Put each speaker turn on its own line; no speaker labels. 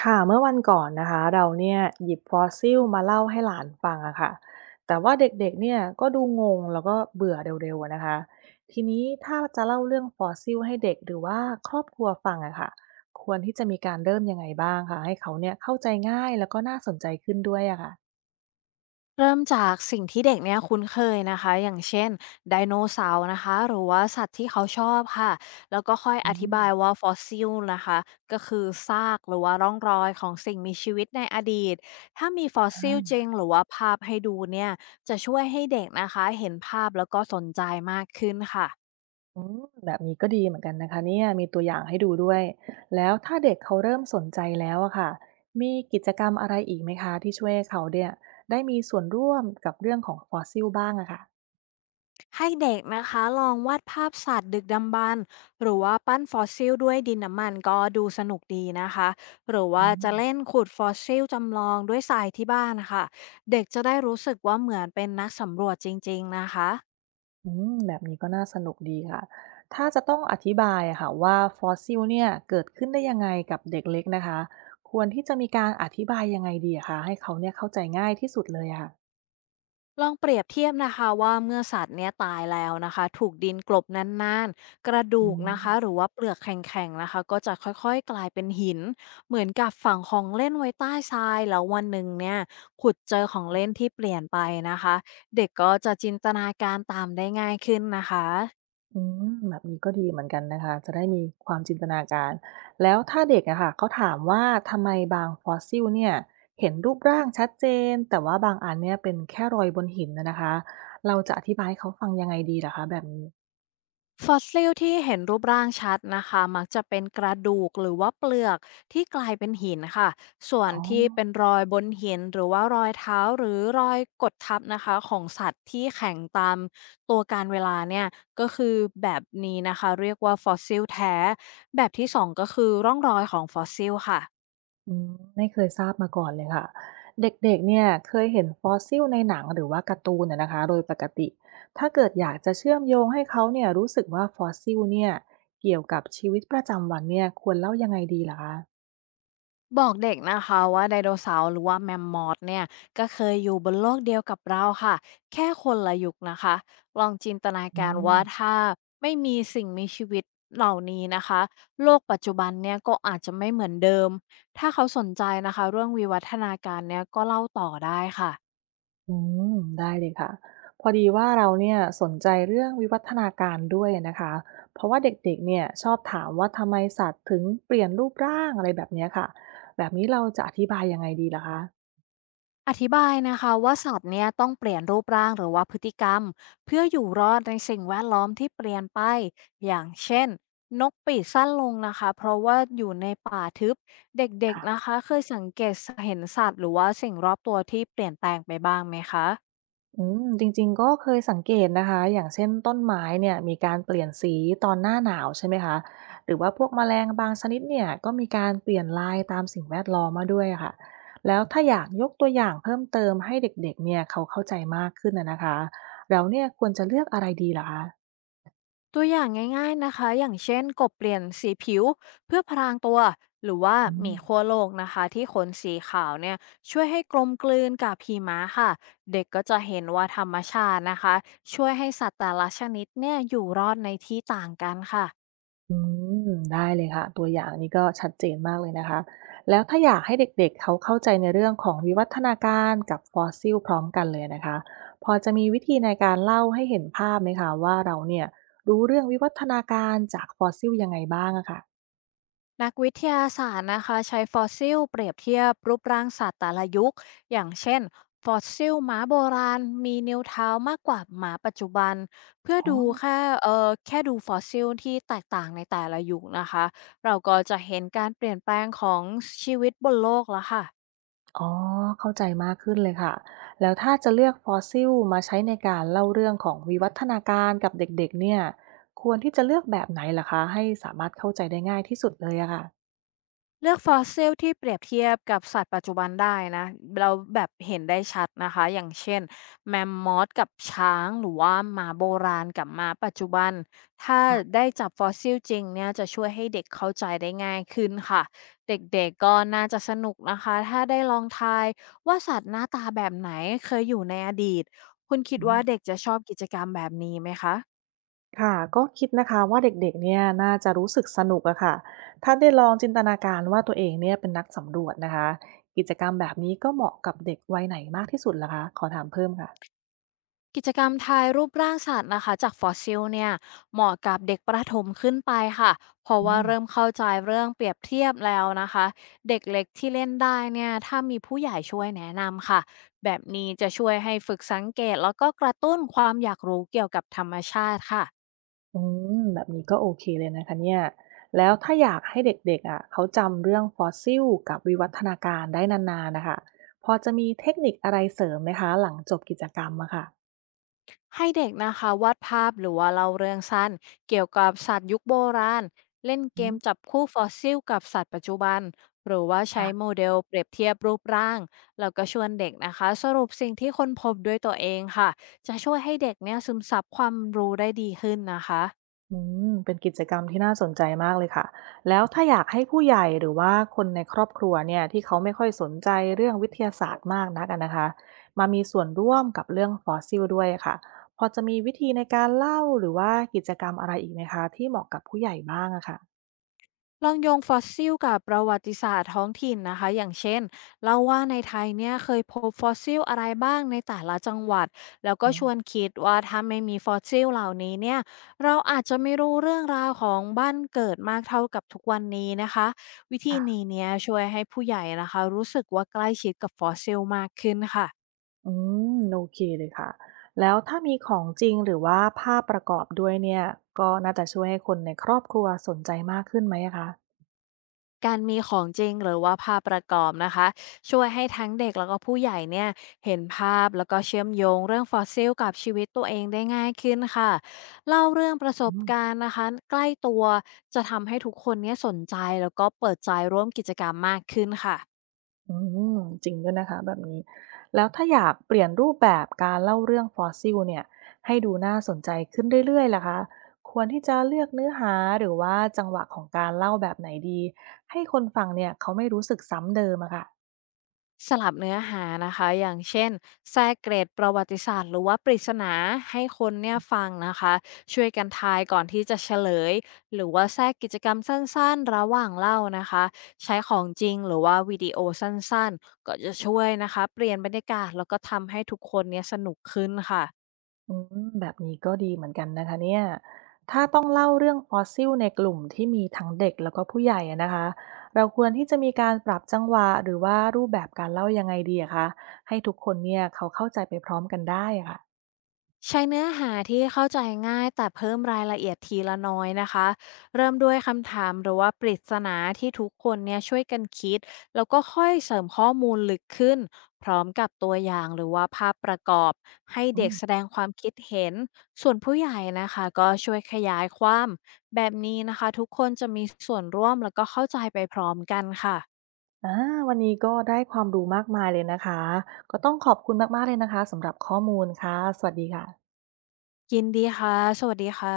ค่ะเมื่อวันก่อนนะคะเราเนี่ยหยิบฟอสซิลมาเล่าให้หลานฟังอะค่ะแต่ว่าเด็กๆเนี่ยก็ดูงงแล้วก็เบื่อเร็วๆอะนะคะทีนี้ถ้าจะเล่าเรื่องฟอสซิลให้เด็กหรือว่าครอบครัวฟังอะค่ะควรที่จะมีการเริ่มยังไงบ้างคะให้เขาเนี่ยเข้าใจง่ายแล้วก็น่าสนใจขึ้นด้วยอะค่ะ
เริ่มจากสิ่งที่เด็กเนี่ยคุ้นเคยนะคะอย่างเช่นไดโนเสาร์นะคะหรือว่าสัตว์ที่เขาชอบค่ะแล้วก็ค่อย
อื
อธิ
ม
บายว่าฟอสซิลนะคะก็คือซากหรือว่าร่องรอยของสิ่งมีชีวิตในอดีตถ้ามีฟอสซิลจริงหรือว่าภาพให้ดูเนี่ยจะช่วยให้เด็กนะคะเห็นภาพแล้วก็สนใจมากขึ้นค่ะ
อืมแบบนี้ก็ดีเหมือนกันนะคะเนี่ยมีตัวอย่างให้ดูด้วยแล้วถ้าเด็กเขาเริ่มสนใจแล้วอะค่ะมีกิจกรรมอะไรอีกไหมคะที่ช่วยให้เขาเนี่ยได้มีส่วนร่วมกับเรื่องของฟอสซิลบ้างอะค่ะ
ให้เด็กนะคะลองวาดภาพสัตว์ดึกดำบรรพ์หรือว่าปั้นฟอสซิลด้วยดินน้ำมันก็ดูสนุกดีนะคะหรือว่า
อื
จะ
ม
เล่นขุดฟอสซิลจำลองด้วยทรายที่บ้านนะคะเด็กจะได้รู้สึกว่าเหมือนเป็นนักสำรวจจริงๆนะคะ
อืมแบบนี้ก็น่าสนุกดีค่ะถ้าจะต้องอธิบายอะค่ะว่าฟอสซิลเนี่ยเกิดขึ้นได้ยังไงกับเด็กเล็กนะคะควรที่จะมีการอธิบายยังไงดีอะคะให้เขาเนี่ยเข้าใจง่ายที่สุดเลยอะค่ะ
ลองเปรียบเทียบนะคะว่าเมื่อสัตว์เนี้ยตายแล้วนะคะถูกดินกลบนานๆกระ
อื
ดูก
ม
นะคะหรือว่าเปลือกแข็งๆนะคะก็จะค่อยๆกลายเป็นหินเหมือนกับฝังของเล่นไว้ใต้ทรายแล้ววันหนึ่งเนี่ยขุดเจอของเล่นที่เปลี่ยนไปนะคะเด็กก็จะจินตนาการตามได้ง่ายขึ้นนะคะ
อืมแบบนี้ก็ดีเหมือนกันนะคะจะได้มีความจินตนาการแล้วถ้าเด็กอะค่ะเขาถามว่าทำไมบางฟอสซิลเนี่ยเห็นรูปร่างชัดเจนแต่ว่าบางอันเนี่ยเป็นแค่รอยบนหินนะนะคะเราจะอธิบายให้เขาฟังยังไงดีล่ะคะแบบนี้
ฟอสซิลที่เห็นรูปร่างชัดนะคะมักจะเป็นกระดูกหรือว่าเปลือกที่กลายเป็นหินค่ะส่วน
อ๋อ
ที่เป็นรอยบนหินหรือว่ารอยเท้าหรือรอยกดทับนะคะของสัตว์ที่แข็งตามตัวการเวลาเนี่ยก็คือแบบนี้นะคะเรียกว่าฟอสซิลแท้แบบที่สองก็คือร่องรอยของฟอสซิลค่ะ
อืมไม่เคยทราบมาก่อนเลยค่ะเด็กๆเนี่ยเคยเห็นฟอสซิลในหนังหรือว่าการ์ตูนนะนะคะโดยปกติถ้าเกิดอยากจะเชื่อมโยงให้เขาเนี่ยรู้สึกว่าฟอสซิลเนี่ยเกี่ยวกับชีวิตประจำวันเนี่ยควรเล่ายังไงดีล่ะคะ
บอกเด็กนะคะว่าไดโนเสาร์หรือว่าแมมมอธเนี่ยก็เคยอยู่บนโลกเดียวกับเราค่ะแค่คนละยุคนะคะลองจินตนา
อื
การ
ม
ว่าถ้าไม่มีสิ่งมีชีวิตเหล่านี้นะคะโลกปัจจุบันเนี่ยก็อาจจะไม่เหมือนเดิมถ้าเขาสนใจนะคะเรื่องวิวัฒนาการเนี่ยก็เล่าต่อได้ค่ะ
อืมได้เลยค่ะพอดีว่าเราเนี่ยสนใจเรื่องวิวัฒนาการด้วยนะคะเพราะว่าเด็กๆเนี่ยชอบถามว่าทำไมสัตว์ถึงเปลี่ยนรูปร่างอะไรแบบเนี้ยค่ะแบบนี้เราจะอธิบายยังไงดีล่ะคะ
อธิบายนะคะว่าสัตว์เนี่ยต้องเปลี่ยนรูปร่างหรือว่าพฤติกรรมเพื่ออยู่รอดในสิ่งแวดล้อมที่เปลี่ยนไปอย่างเช่นนกปีกสั้นลงนะคะเพราะว่าอยู่ในป่าทึบเด็กๆนะ
ค่ะ
คะเคยสังเกตเห็นสัตว์หรือว่าสิ่งรอบตัวที่เปลี่ยนแปลงไปบ้างไหมคะ
อืมจริงๆก็เคยสังเกตนะคะอย่างเช่นต้นไม้เนี่ยมีการเปลี่ยนสีตอนหน้าหนาวใช่ไหมคะหรือว่าพวกแมลงบางชนิดเนี่ยก็มีการเปลี่ยนลายตามสิ่งแวดล้อมมาด้วยอะค่ะแล้วถ้าอยากยกตัวอย่างเพิ่มเติมให้เด็กๆเนี่ยเขาเข้าใจมากขึ้นนะนะคะแล้วเนี่ยควรจะเลือกอะไรดีล่ะคะ
ตัวอย่างง่ายๆนะคะอย่างเช่นกบเปลี่ยนสีผิวเพื่อพรางตัว หรือว่า
อื
หมี
ม
ขั้วโลกนะคะที่ขนสีขาวเนี่ยช่วยให้กลมกลืนกับหิมะค่ะเด็กก็จะเห็นว่าธรรมชาตินะคะช่วยให้สัตว์แต่ละชนิดเนี่ยอยู่รอดในที่ต่างกันค่ะ
อืมได้เลยค่ะตัวอย่างนี้ก็ชัดเจนมากเลยนะคะแล้วถ้าอยากให้เด็กๆเขาเข้าใจในเรื่องของวิวัฒนาการกับฟอสซิลพร้อมกันเลยนะคะพอจะมีวิธีในการเล่าให้เห็นภาพไหมคะว่าเราเนี่ยรู้เรื่องวิวัฒนาการจากฟอสซิลยังไงบ้างอะค่ะ
นักวิทยาศาสตร์นะคะใช้ฟอสซิลเปรียบเทียบรูปร่างสัตว์แต่ละยุคอย่างเช่นฟอสซิลหมาโบราณมีนิ้วเท้ามากกว่าหมาปัจจุบันเพื่อ
อ๋อ
ดูแค่เออแค่ดูฟอสซิลที่แตกต่างในแต่ละยุคนะคะเราก็จะเห็นการเปลี่ยนแปลงของชีวิตบนโลกแล้วค่ะ
อ๋อเข้าใจมากขึ้นเลยค่ะแล้วถ้าจะเลือกฟอสซิลมาใช้ในการเล่าเรื่องของวิวัฒนาการกับเด็กๆเนี่ยควรที่จะเลือกแบบไหนล่ะคะให้สามารถเข้าใจได้ง่ายที่สุดเลยอะค่ะ
เลือกฟอสซิลที่เปรียบเทียบกับสัตว์ปัจจุบันได้นะเราแบบเห็นได้ชัดนะคะอย่างเช่นแมมมอสกับช้างหรือว่าหมาโบราณกับหมาปัจจุบันถ้า
ค่ะ
ได้จับฟอสซิลจริงเนี่ยจะช่วยให้เด็กเข้าใจได้ง่ายขึ้นค่ะเด็กๆก็น่าจะสนุกนะคะถ้าได้ลองทายว่าสัตว์หน้าตาแบบไหนเคยอยู่ในอดีตคุณคิดว่าเด็ก
อ
จะชอบกิจกรรมแบบนี้ไหมคะ
ค่ะก็คิดนะคะว่าเด็กๆเนี่ยน่าจะรู้สึกสนุกอะค่ะถ้าได้ลองจินตนาการว่าตัวเองเนี่ยเป็นนักสำรวจนะคะกิจกรรมแบบนี้ก็เหมาะกับเด็กวัยไหนมากที่สุดล่ะคะขอถามเพิ่มค่ะ
กิจกรรมทายรูปร่างสัตว์นะคะจากฟอสซิลเนี่ยเหมาะกับเด็กประถมขึ้นไปค่ะเพราะ
อื
ว่า
ม
เริ่มเข้าใจเรื่องเปรียบเทียบแล้วนะคะเด็กเล็กที่เล่นได้เนี่ยถ้ามีผู้ใหญ่ช่วยแนะนำค่ะแบบนี้จะช่วยให้ฝึกสังเกตแล้วก็กระตุ้นความอยากรู้เกี่ยวกับธรรมชาติค่ะ
อืมแบบนี้ก็โอเคเลยนะคะเนี่ยแล้วถ้าอยากให้เด็กๆอ่ะเขาจำเรื่องฟอสซิลกับวิวัฒนาการได้นานๆนะคะพอจะมีเทคนิคอะไรเสริมไหมคะหลังจบกิจกรรมอะค่ะ
ให้เด็กนะคะวาดภาพหรือว่าเล่าเรื่องสั้นเกี่ยวกับสัตว์ยุคโบราณเล่นเก
อื
ม
ม
จับคู่ฟอสซิลกับสัตว์ปัจจุบันหรือว่าใช้โม
ค่ะ
เดลเปรียบเทียบรูปร่างแล้วก็ชวนเด็กนะคะสรุปสิ่งที่ค้นพบด้วยตัวเองค่ะจะช่วยให้เด็กเนี่ยซึมซับความรู้ได้ดีขึ้นนะคะ
อืมเป็นกิจกรรมที่น่าสนใจมากเลยค่ะแล้วถ้าอยากให้ผู้ใหญ่หรือว่าคนในครอบครัวเนี่ยที่เขาไม่ค่อยสนใจเรื่องวิทยาศาสตร์มากนักอะนะคะมามีส่วนร่วมกับเรื่องฟอสซิลด้วยค่ะพอจะมีวิธีในการเล่าหรือว่ากิจกรรมอะไรอีกไหมคะที่เหมาะกับผู้ใหญ่บ้างอะค่ะ
ลองโยงฟอสซิลกับประวัติศาสตร์ท้องถิ่นนะคะอย่างเช่นเล่าว่าในไทยเนี่ยเคยพบฟอสซิลอะไรบ้างในแต่ละจังหวัดแล้ว
อื
ก็ชวน
ม
คิดว่าถ้าไม่มีฟอสซิลเหล่านี้เนี่ยเราอาจจะไม่รู้เรื่องราวของบ้านเกิดมากเท่ากับทุกวันนี้นะคะวิธี
ค่ะ
นี้เนี่ยช่วยให้ผู้ใหญ่นะคะรู้สึกว่าใกล้ชิดกับฟอสซิลมากขึ้นค่ะ
อืมโอเคเลยค่ะแล้วถ้ามีของจริงหรือว่าภาพประกอบด้วยเนี่ยก็น่าจะช่วยให้คนในครอบครัวสนใจมากขึ้นไหมอะคะ
การมีของจริงหรือว่าภาพประกอบนะคะช่วยให้ทั้งเด็กแล้วก็ผู้ใหญ่เนี่ยเห็นภาพแล้วก็เชื่อมโยงเรื่องฟอสซิลกับชีวิตตัวเองได้ง่ายขึ้นค่ะเล่าเรื่องประส
อื
บ
ม
การณ์นะคะใกล้ตัวจะทำให้ทุกคนเนี่ยสนใจแล้วก็เปิดใจร่วมกิจกรรมมากขึ้นค่ะ
อืมจริงด้วยนะคะแบบนี้แล้วถ้าอยากเปลี่ยนรูปแบบการเล่าเรื่องฟอสซิลเนี่ยให้ดูน่าสนใจขึ้นเรื่อยๆล่ะคะควรที่จะเลือกเนื้อหาหรือว่าจังหวะของการเล่าแบบไหนดีให้คนฟังเนี่ยเขาไม่รู้สึกซ้ำเดิมอะค่ะ
สลับเนื้อหานะคะอย่างเช่นแทรกเกรดประวัติศาสตร์หรือว่าปริศนาให้คนเนี่ยฟังนะคะช่วยกันทายก่อนที่จะเฉลยหรือว่าแทรกกิจกรรมสั้นๆระหว่างเล่านะคะใช้ของจริงหรือว่าวิดีโอสั้นๆก็จะช่วยนะคะเปลี่ยนบรรยากาศแล้วก็ทำให้ทุกคนเนี่ยสนุกขึ้นค่ะ
อืมแบบนี้ก็ดีเหมือนกันนะคะเนี่ยถ้าต้องเล่าเรื่องฟอสซิลในกลุ่มที่มีทั้งเด็กแล้วก็ผู้ใหญ่อะนะคะเราควรที่จะมีการปรับจังหวะหรือว่ารูปแบบการเล่ายังไงดีอะคะให้ทุกคนเนี่ยเขาเข้าใจไปพร้อมกันได้อะค่ะ
ใช้เนื้อหาที่เข้าใจง่ายแต่เพิ่มรายละเอียดทีละน้อยนะคะเริ่มด้วยคำถามหรือว่าปริศนาที่ทุกคนเนี่ยช่วยกันคิดแล้วก็ค่อยเสริมข้อมูลลึกขึ้นพร้อมกับตัวอย่างหรือว่าภาพประกอบให้เด็กแสดงความคิดเห็นส่วนผู้ใหญ่นะคะก็ช่วยขยายความแบบนี้นะคะทุกคนจะมีส่วนร่วมแล้วก็เข้าใจไปพร้อมกันค่ะ
อาวันนี้ก็ได้ความรู้มากมายเลยนะคะ ก็ต้องขอบคุณมากๆเลยนะคะสำหรับข้อมูลค่ะ สวัสดีค่ะ
ยินดีค่ะสวัสดีค่ะ